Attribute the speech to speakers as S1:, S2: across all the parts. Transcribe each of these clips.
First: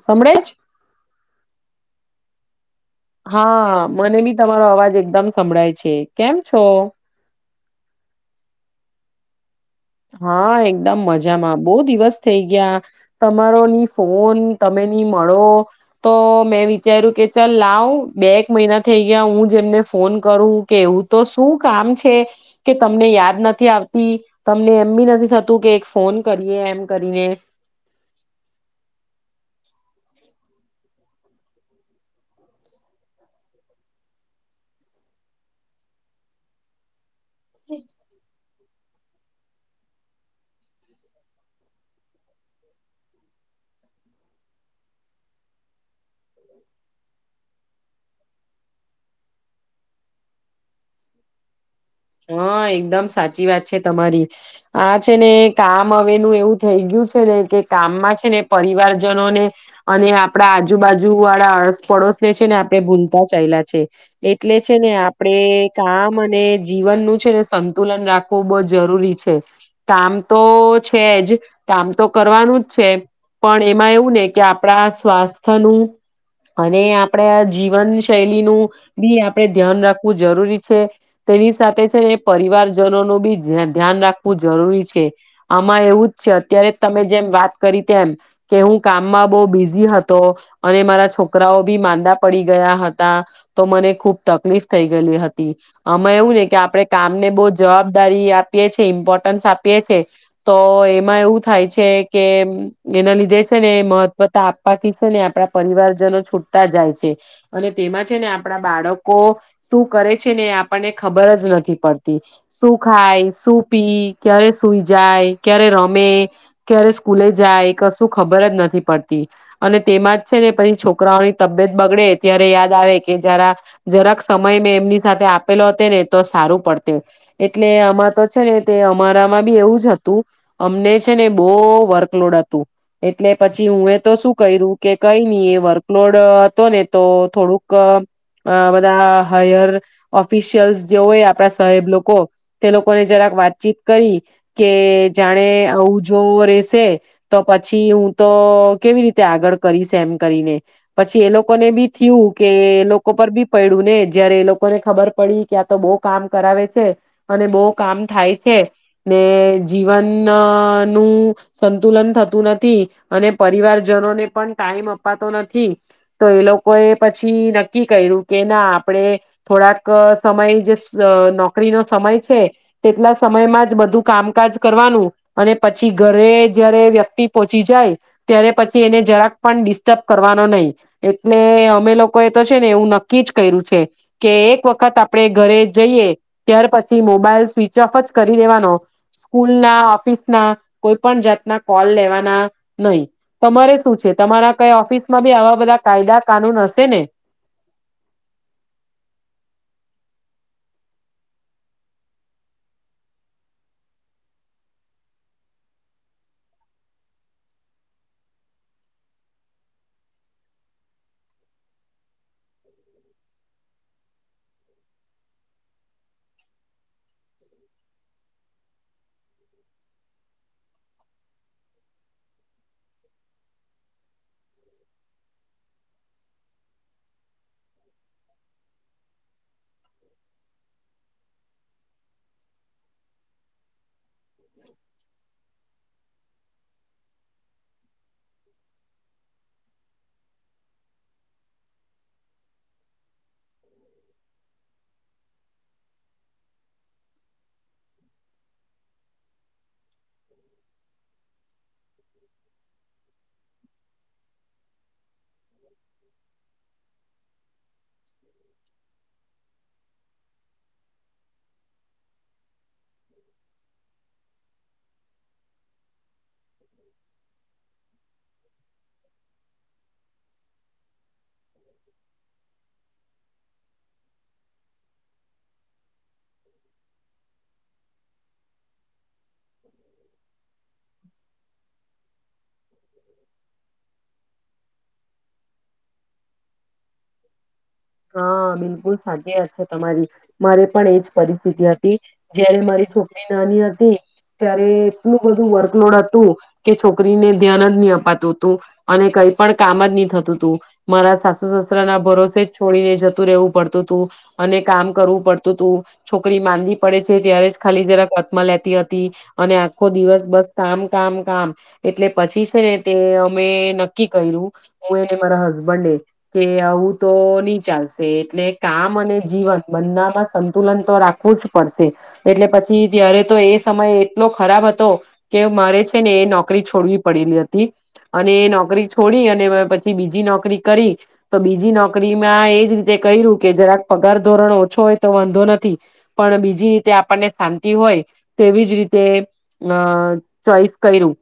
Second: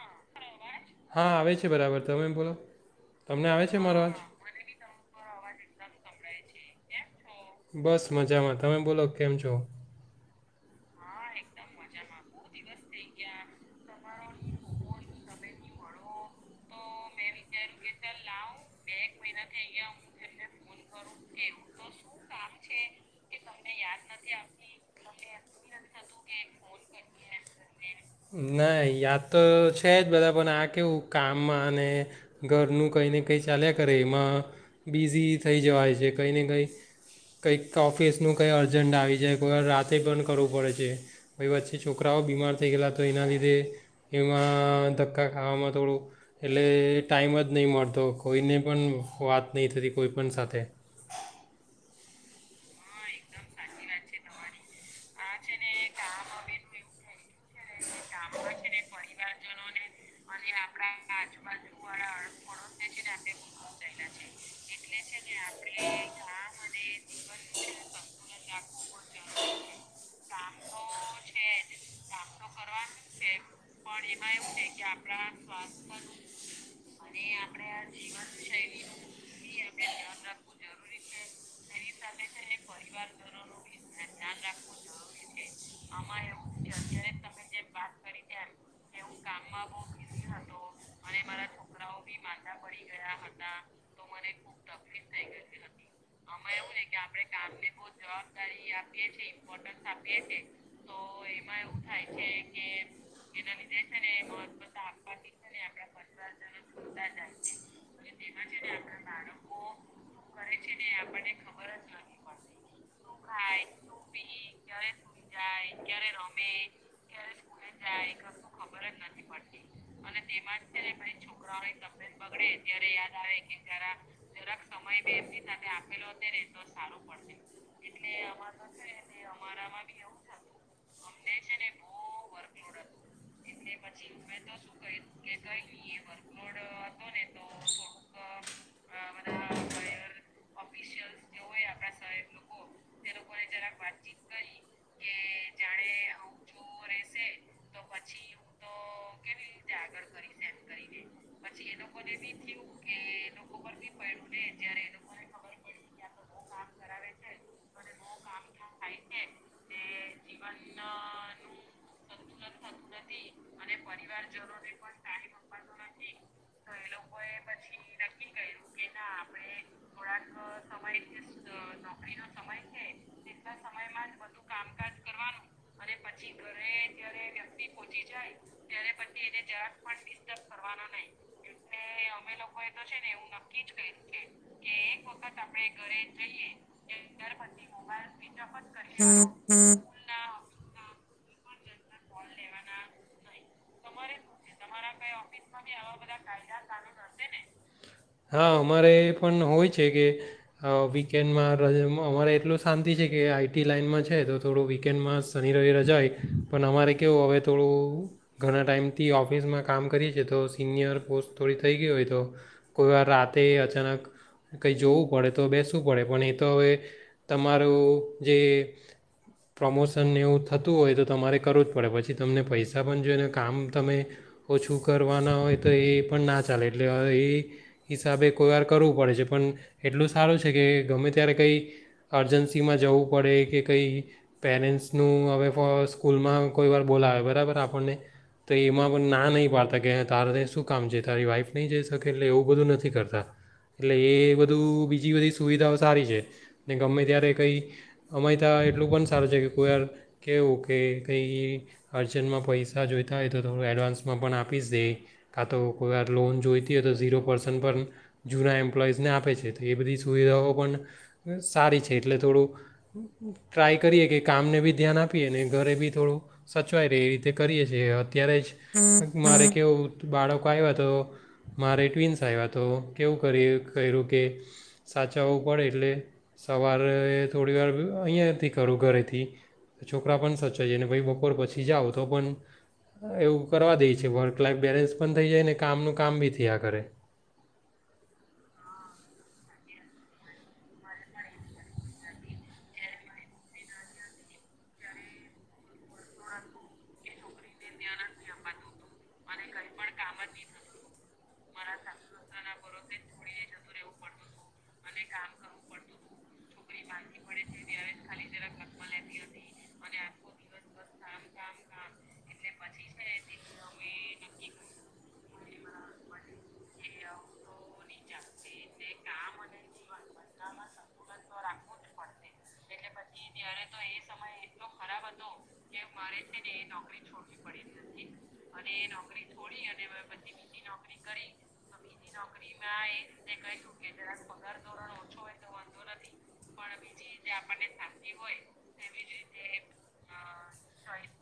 S1: સંભળાય છે?
S2: હા આવે છે બરાબર, તમે એમ બોલો? તમને આવે
S1: હા
S2: છે મારો
S1: મને
S2: અવાજ
S1: બી તમારો અવાજ એકદમ સંભળાય છે,. કેમ છો?
S2: બસ મજામાં, તમે બોલો કેમ છો?
S1: હા એકદમ મજામાં, બહુ દિવસ થઈ ગયા, તમારો ની ફોન તમે ની મળો તો મેં વિચાર્યું કે ચાલ લાવ બે એક મહિના થઈ ગયા હું જેમને ફોન કરું કે એવું તો શું કામ છે, કે તમને યાદ નથી આવતી. લે એમ બી નથી થતું કે એક ફોન કરીએ એમ કરીએ.
S2: લે બધા પણ આ કેવું કામમાં અને ઘરનું કંઈ ને કંઈ ચાલ્યા કરે એમાં બિઝી થઈ જવાય છે કંઈ ને કંઈ કઈક ઓફિસનું કઈ અર જંડ આવી જાય કોઈ વાર રાતે પણ કરવું પડે છે. હવે વચ્ચે છોકરાઓ બીમાર થઈ ગયેલા તો એના લીધે એમાં ધક્કા ખાવામાં થોડું એટલે એ ટાઈમ જ નહીં મળતો કોઈને પણ વાત નહીં થતી કોઈ પણ સાથે.
S1: હા, એકદમ સાચી વાત છે તમારી. આ છે ને કામ હવેનું એવું થઈ ગયું છે ને કે કામમાં છે ને પરિવારજનો ને અને આપડા આ જુબાજુ વાળા આસ પડોશ ને છે ને આપડે બુન તા ચાએલા છે. એટલે છે ને આપ પડે કામ અને નું છે ને સંતુલન રાખવું બોહ જરૂરી છે. કામ તો છે જ કામ તો કરવાનું છે, પણ એમાં એવું ને કે આપણા સ્વાસ્થ્યનું અને આપણે જીવન શૈલીનું બી આપડે ધ્યાન રાખવું જરૂરી છે. તેની સાથે છે એ પરિવારજનોનું બી ધ-ધ્યાન રાખવું જરૂરી છે. આમાં એવું જ છે અત્યારે તમે જેમ વાત કરી ત્યાં હમ્મ કે હું કામમાં બહુ બિઝી હતો અને મારા છોકરાઓ બી માંદા પડી ગયા હતા તો મને ખુબ તકલીફ થઈ ગયેલી હતી. મેં એવું કે આપણે કામને બહ જવાબદારી આપીએ છીએ ઇમ્પોર્ટન્સ આપીએ છે તો એમાં એવું થાય છે કે જે સે ને એ મહત્વતા આપવાથી છે ને પરિવાર જનો છૂટતા જાય છે. અને તેમાં છે ને આપડા બાળકો શું કરે છે ને આપ ને ખબર જ નથી પડતી, શું ખાય? શું પી? ક્યારે સુઈ જાય? ક્યારે રમે? ક્યારે સ્કૂલે જાય? શું ખબર જ નથી પડતી અને તેમાં જ છે ને પહી છોકરાઓની તબિયત બગડે ત્યારે યાદ આવે કે જરા જરાક સમય મેં એમની સાથે આ પેલો હોતે ને તો સારું પડતે એટલે આમાં તો છે ને તે અમારામાં બી એવું જ હતું અમને છે ને બઊ વર્કલોડ અતું તુ એટલે પછી ઉમેં તો શું કયરુ કે કઈ ની એ વર્કલોડ અતો ને તો થોડુંક અ બધા હાયર ઓફિશયલ્સ જે હોય આપણા સાહેબ લોકો તે લોકોએ જરાક વાતચીત કરી કે જાણે આવું જો રેશે તો પછી હું તો કેવી રીતે આગળ કરીશ એમ કરીને પછી એ લોકોને બી થ્યું કે એ લોકો પર બી પયડુ ને જયારે એ લોકોને ખબર પડી કે આ તો બો કામ કરાવે છે અને બો કામ થાય છે ને જીવનનું સંતુલન થ નથી અને પરિવારજનોને પણ ટાઈમ અપાતો નથી તો એ લોકોએ પછી નક્કી કયરુ કે ના આપડે થોડાક સમય જે સ નોકરીનો સમય છે તેટલા સમયમાં જ બધું કામકાજ કરવાનું અને પછી ઘરે જયારે વ્યક્તિ પોંચી જાય ત્યારે પછી એને જરાક પણ ડિસ્ટર્બ કરવાનો નઈ એટલે અમે લોકોએ તો છે ને એવું નક્કી જ કયરુ છે. કે એક વખત આપડે ઘરે જઈએ ત્યાર પછી મોબાઈલ સ્વિચ ઓફ જ કરી દેવાનો, સ્કૂલના ઓફિસના કોઈ પણ જાતના કોલ લેવાના નઈ, તમારે શું છે તમારા કઈ ઓફિસમાં બી આવા બધા કાયદા કાનૂન હશે ને?
S2: પન હોય છે કે અ વીકેન્ડમાં ર અમ અમારે એટલો શાંતિ છે કે આઈ ટી લાઈનમાં છે તો થોડું વીકેન્ડમાં શનિ રવિ રજા ઓય પણ અમારે કેવું હવે થોડું ઘણા ટાઈમથી ઓફિસમાં કામ કરીએ છીએ તો સિનિયર પોસ્ટ થોડી થઈ ગઈ હોય તો, કોઈ વાર રાતે અચાનક, કંઈ જોવું પડે તો બેસવું પડે પણ એ તો હવે, તમારું જે પ્રમોશન એવું થતું હોય તો તમારે કરવું જ પડે પછી તમને પૈસા પણ જોઈને કામ તમે, ઓછું કરવાના હોય તો એ પણ ના ચાલે એટલે એ, હિસાબે કોઈ વાર કરવું પડે છે પણ, એટલું સારું છે કે ગમે ત્યારે કંઈ, અર્જન્સીમાં જવું પડે કે કંઈ પેરેન્ટ્સનું હવે પાસ [unintelligible] સ્કૂલમાં કોઈ વાર બોલાવે બરાબર આપણને, તો એમાં પણ ના નહીં પાડતા કે તારે શું કામ છે તારી વાઈફ નહીં જઈ શકે એટલે એવું બધું નથી કરતા, એટલે એ બધું બીજી બધી સુવિધાઓ સારી છે, ને ગમે ત્યારે કંઈ, અમે ત્યાં એટલું પણ સારું છે કે કોઈ વાર કેહેવું કે કે કંઈ, અર્જન્ટમાં પૈસા જોઈતા હોય તો થોડું એડવાન્સમાં પણ આપી જ દે, કાં તો કોઈ વાર લોન જોઈતી હોય તો ઝીરો પણ જૂના એમ્પ્લોઈઝને આપે છે તો એ બધી સુવિધાઓ પણ સારી છે એટલે થોડું ટ્રાય કરીએ કે કામને બી ધ્યાન આપીએ અને ઘરે બી થોડું સચવાય રહે એ રીતે કરીએ છીએ અત્યારે જ, મારે કેવું બાળકો આવ્યા તો, મારે ટ્વન્સ આવ્યા તો કેવું કરી કર્યું કે, સાચવવું પડે એટલે સવારે થોડી વાર અહીંયાથી કરું ઘરેથી. તો છોકરા પણ ભાઈ બપોર પછી જાઓ તો પણ. એવું કરવા દે છે વર્ક લાઈફ બેલેન્સ પણ થઈ જાય ને કામનું કામ બી થયા કરે.
S1: હા બિલકુલ સાચી વાત છે તમારી, મારે પણ એજ પરિસ્થિતિ હતી, જયારે મારી છોકરી નાની હતી, ત્યારે એટલું બધું વર્કલોડ હતું, કે છોકરીને ધ્યાન જ નહી અપાતું તું, અને કઈ પણ કામ જ નહી થતું તું, મારા સાસુ સસરા ના ભરોસે છોડીને જતું રહેવું પડતું હતું, અને કામ કરવું પડતું હતું, છોકરી માંદી પડે છે ત્યારે ખાલી જરા કતમાં લેતી હતી, અને આખો દિવસ બસ કામ કામ કામ, એટલે પછી છે ને તે અમે નક્કી કર્યું, હું મારા હસબન્ડે કે આવું તો ચાલશે એટલે કામ અને જીવન બમાં સંતુલન તો રાખવું જ પડશે, એટલે પછી ત્યારે તો એ સમય એટલો ખરાબ હતો. કે મારે છે ને એ નોકરી છોડવી પડેલી હતી, અને એ નોકરી છોડી અને પછી બીજી નોકરી કરી તો બીજી નોકરી એજ રીતે ક કે જ પગાર ધોરણ ઓછો હોય તો વાંધો નથી પણ બીજી રીતે આપણને શાંતિ હોય તેવી જ રીતે ચોસ કર્યું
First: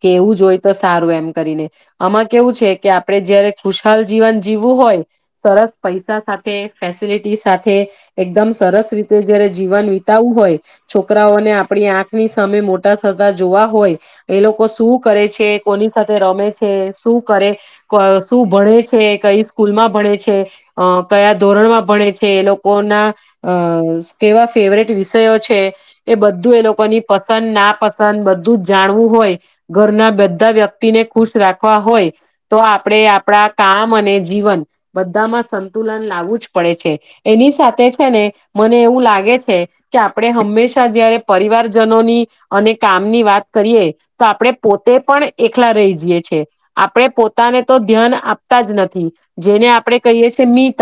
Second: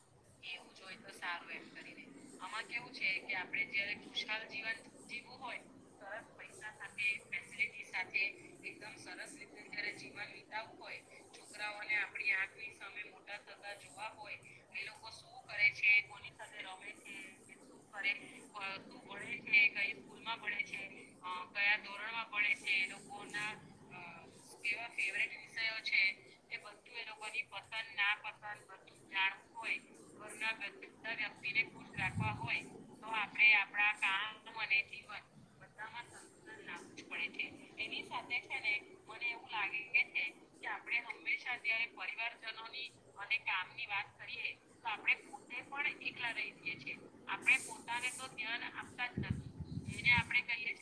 S1: કે એવું જો હોય તો સારું એમ કરીને આમાં કેવું છે કે આપડે જયારે ખુશહાલ જીવન જીવવું હોય સરસ પૈસા સાથે ફેસિલિટી સાથે એકદમ સરસ રીતે જયારે જીવન વિતાવું હોય છોકરાઓને આપણી આંખની સામે મોટા થતા જો હોય એ લોકો શું કરે છે કોની સાથે રમે છે શું કરે શું ભણે છે કઈ સ્કૂલમાં કયા ધોરણમાં ભણે છે એ લોકો ના અ કેવા ફેવરેટ વિષયો છે એ બધું એ લોકોની પસંદ ના પસંદ જાણવું હોય ઘરના બધા વ્યક્તિને ખુશ રાખવા હોય તો આપણે આપણા કામ અને જીવન બધામાં સંતુલન લાવું જ પડે છે એની સાથે છે ને મને એવું લાગે છે કે આપણે હંમેશા જયારે પરિવારજનોની અને કામ વાત કરીએ તો આપણે પોતે પણ એકલા રહી જઈએ છ છે આપણે પોતાને તો ધ્યાન આપતા જ નથી જેને મી ટ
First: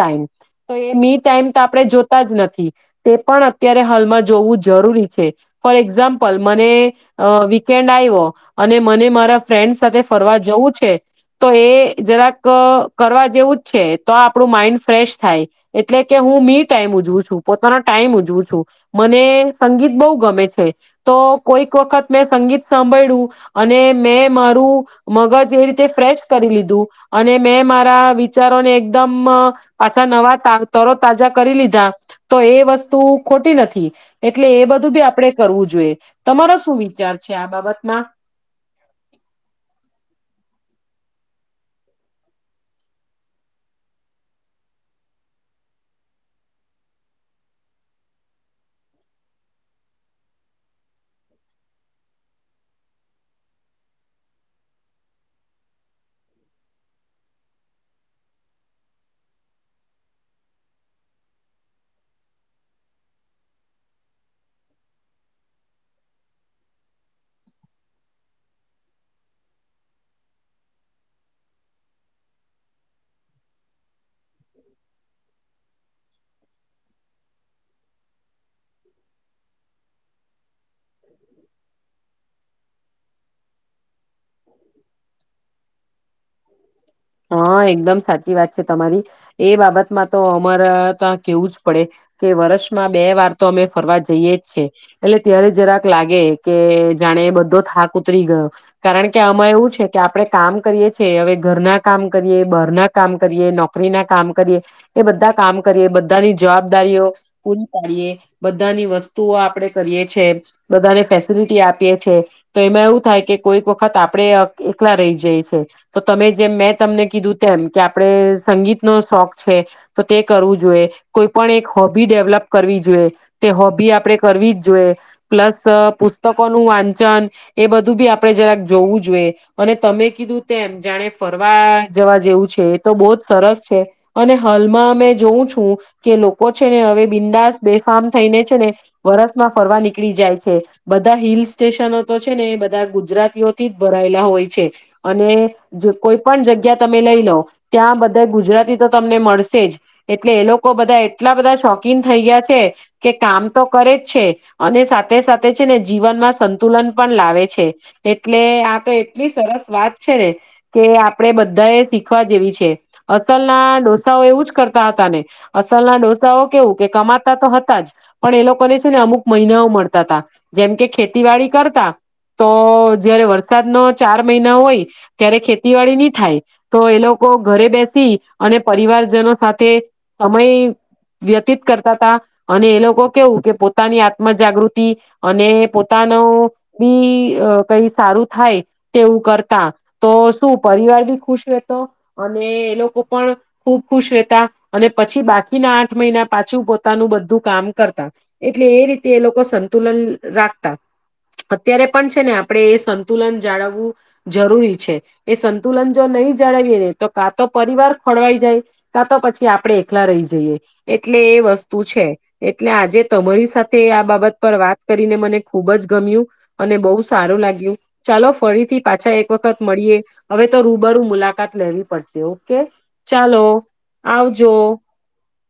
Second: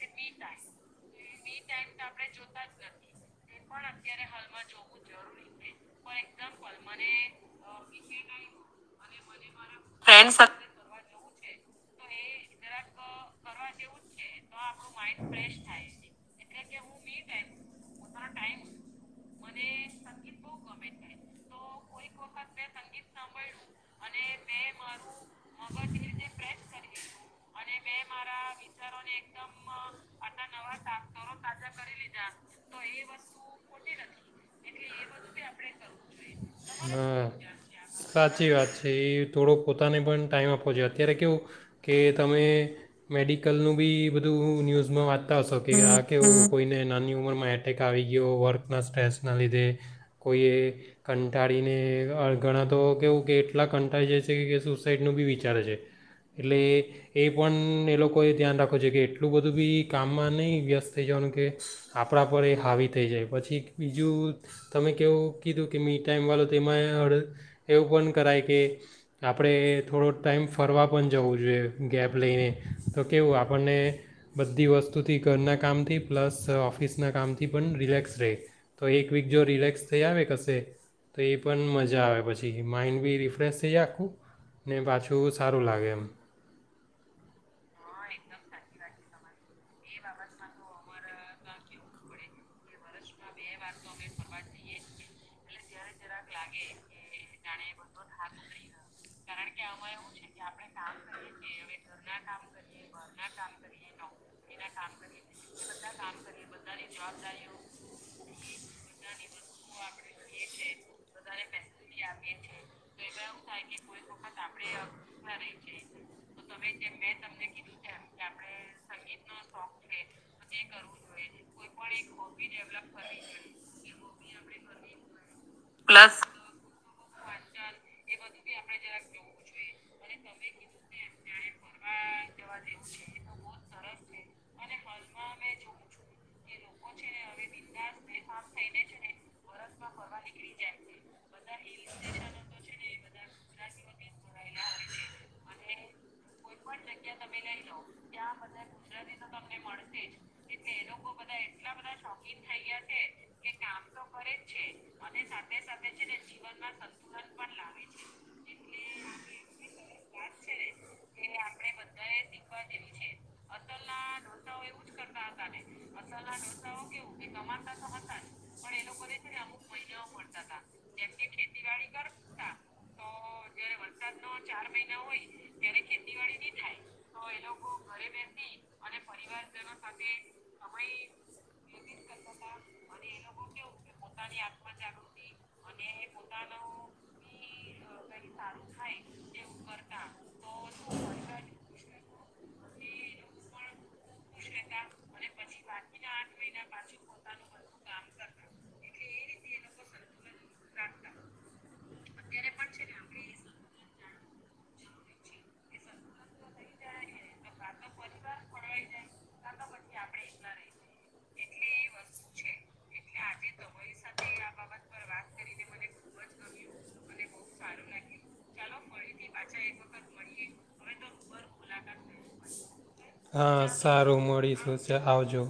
S1: તો મી ટાઈમ આપણે જોતા જ નથી તે પણ અત્યારે હાલમાં જોવું જરૂરી છે ફોર એક્ઝામ્પલ મને અ વીકેન્ડ આવ્યો અને મને મારા ફ્રેન્ડ સાથે ફરવા જવું છે તો એ જરાક કરવા જેવું છે તો આપણું માઈન્ડ ફ્રેશ થાય એટલે કે હું મી ટાઈમ ઉજવું છું પોતાનો ટાઈમ ઉજવું છું મને સંગીત બહુ ગમે છે તો કોઈક વખત મે સંગીત સાંભળ્યું અને મેં મારું મગજ જે રીતે ફ્રેશ કરી લીધું અને મે મારા વિચારોને એકદમ પાછા નવા તરો
S2: હા
S1: તાજા કરી લીધા તો એ વસ્તુ ખોટી નથી એટલે એ બધું બી આપણે કરવું જોઈએ તમાર
S2: હા સાચી વાત છે એ થોડો પોતાને પણ ટાઈમ આપો જો અત્યારે કેવું કે તમે મેડિકલનું બી બધું ન્યૂઝમાં વાંચતા હશો કે આ કેવું કોઈને નાની ઉંમરમાં એટેક આવી ગયો વર્કના સ્ટ્રેસના લીધે કોઈએ કં કટાળીને ઘણાં તો કેવું કે એટલા કંટાાઈ જ છે કે સુસાઈડનું બી વિચારે છે એટલે એ પણ એ લોકોએ ધ્યાન રાખો છે કે એટલું બધું બી કામમાં નહીં વ્યસ્ત થઈ જવાનું કે આપણા પર એ હાવી થઈ જાય પછી બીજું તમે કેવું કીધું કે મી ટાઈમવાલો તેમાં હ એવું પણ કરાય કે આપણે થોડો ટાઈમ ફરવા પણ જવું જોઈએ ગેપ લઈને તો કેવું આપણને બધી વસ્તુથી ઘરના કામથી પ્લસ ઓફિસના કામથી પણ રિલેક્સ રહે તો એક વીક જો રિલેક્સ થઈ આવે કશે તો એ પણ મજા આવે પછી જેી માઇન્ડ બ રિફ્રેેશ થઈ જ આખું ને પાછું સારું લાગે એમ
S1: હા એકદમ સાચી વાત છે તમારી એ બાબતમાં તો અમારા ત્યા કેવું જ પડે કે વર્ષમાં બે વાર તો અમે ફરવા જઈએ જ છે એટલે ત્યારે જરાક લાગે કે જાણે બધો થાક ઉતરી ગયો કારણ કે કે આમાં એવું છે કે આપડણે કામ કરીએ છીએ હવે ઘરના કામ કરીએ બહાર ના કામ કરીએ નોકરી ના કામ એ બધા કામ કરીએ બધાની જવાબદારીઓ પૂરી પાડીએ બધાની વસ્તુઓ આપડે કરીએ છે બધાને ફેસિલટી આપીએ છે તો એમાં એવું થાય કે કોઈ વખત આપણે એકલા રહી જાય છે તો તમે જેમ મેં તમને કીધું તેમ કે આપણે સંગીતનોો શોખ છે તો તે કરવું જોઈએ કોઈ પણ એક હોબી ડેવલપ કરવી જોઈએ તે હોબી આપણેે કરવી જ જોઈએ પ્લસ પુસ્તકોનુંું વાંચન એ બધું બી આપડણે જરા જોવું જોઈએ અને તમે કીધું તેમ જાણે ફરવા જવા જેવું છે એ તો બહુ જ સરસ છે અને હ એ અ જોઉં છું કે લોકો છે ને હવે બિંદાસ બેફામ થઈને છે ને વરસમાં ફરવા નીકળી જાય છે બધા હિલ સ્ટેશનો તો છે ને બધા ગુજરાતીઓ થી ભરાયેલા હોય છે અને કોઈ પણ જગ્યા તમે લઈ લો ત્યાં બધા ગુજરાતી તો તમને મળશે જ, એટલે એ લોકો બધા એટલા બધા શોકીન થઈ ગયા છે, કે કામ તો કરે જ છે અને સાથે સાથે છે ને જીવનમાં સંતુલન પણ લાવે છે. આ તો એટલી સરસ વાત છે ને, કે આપડે બધા એ શીખવા જેવી છે, અસલ ના ડોસાઓ એવું જ કરતા હતા ને, અસલ ના ડોસાઓ કેવું કે કમાતા તો હતા જ, પણ એ લોકોને છે ને અમુક મહિનાઓ મળતા હતા, જેમ કે ખેતીવાડી કરતા તો જયારે વરસાદનો ચાર મહિના હોય ત્યારે ખેતીવાડી નહી થાય તો એ લોકો ઘરે બેસી અને પ પરિવારજનો સાથે સમય વ્યતીત કરતા હતા અને એ લોકો કેવું કે પોતાની આત્મ જાગૃતિ અને પોતાનો ભી કઈ સારું થાય તેવું કરતા તો શું પરિવાર ભી ખુશ રહેતો અને એ લોકો પણ ખુબ ખુશ રહેતા અને પછી બાકીના આઠ મહિના પાછું પોતાનું બધું કામ કરતા એટલે એ રીતે એ લોકો સંતુલન રાખતા. અત્યારે પણ છે ને આપણે એ સંતુલન જાળવું જરૂરી છે એ સંતુલન જો નહી જળવાવીએ ને તો કા તો પરિવાર ખોળવાઈ જાય કાં તો પછી આપડણે એકલા રહી જઈએ એટલે એ વસ્તુ છે એટલે આજે તમારી સાથે આ બાબત પર વાત કરીને મને ખુબ જ ગમ્યું અને બહુ સારું લાગ્યું. ચાલો ફરીથી પાછા એક વખત મળીએે હવે તો રૂબરૂ મુલાકાત લેવી પડશે, ઓકે. ચા
S2: હા, સારું મળીશું [unintelligible] આવજો.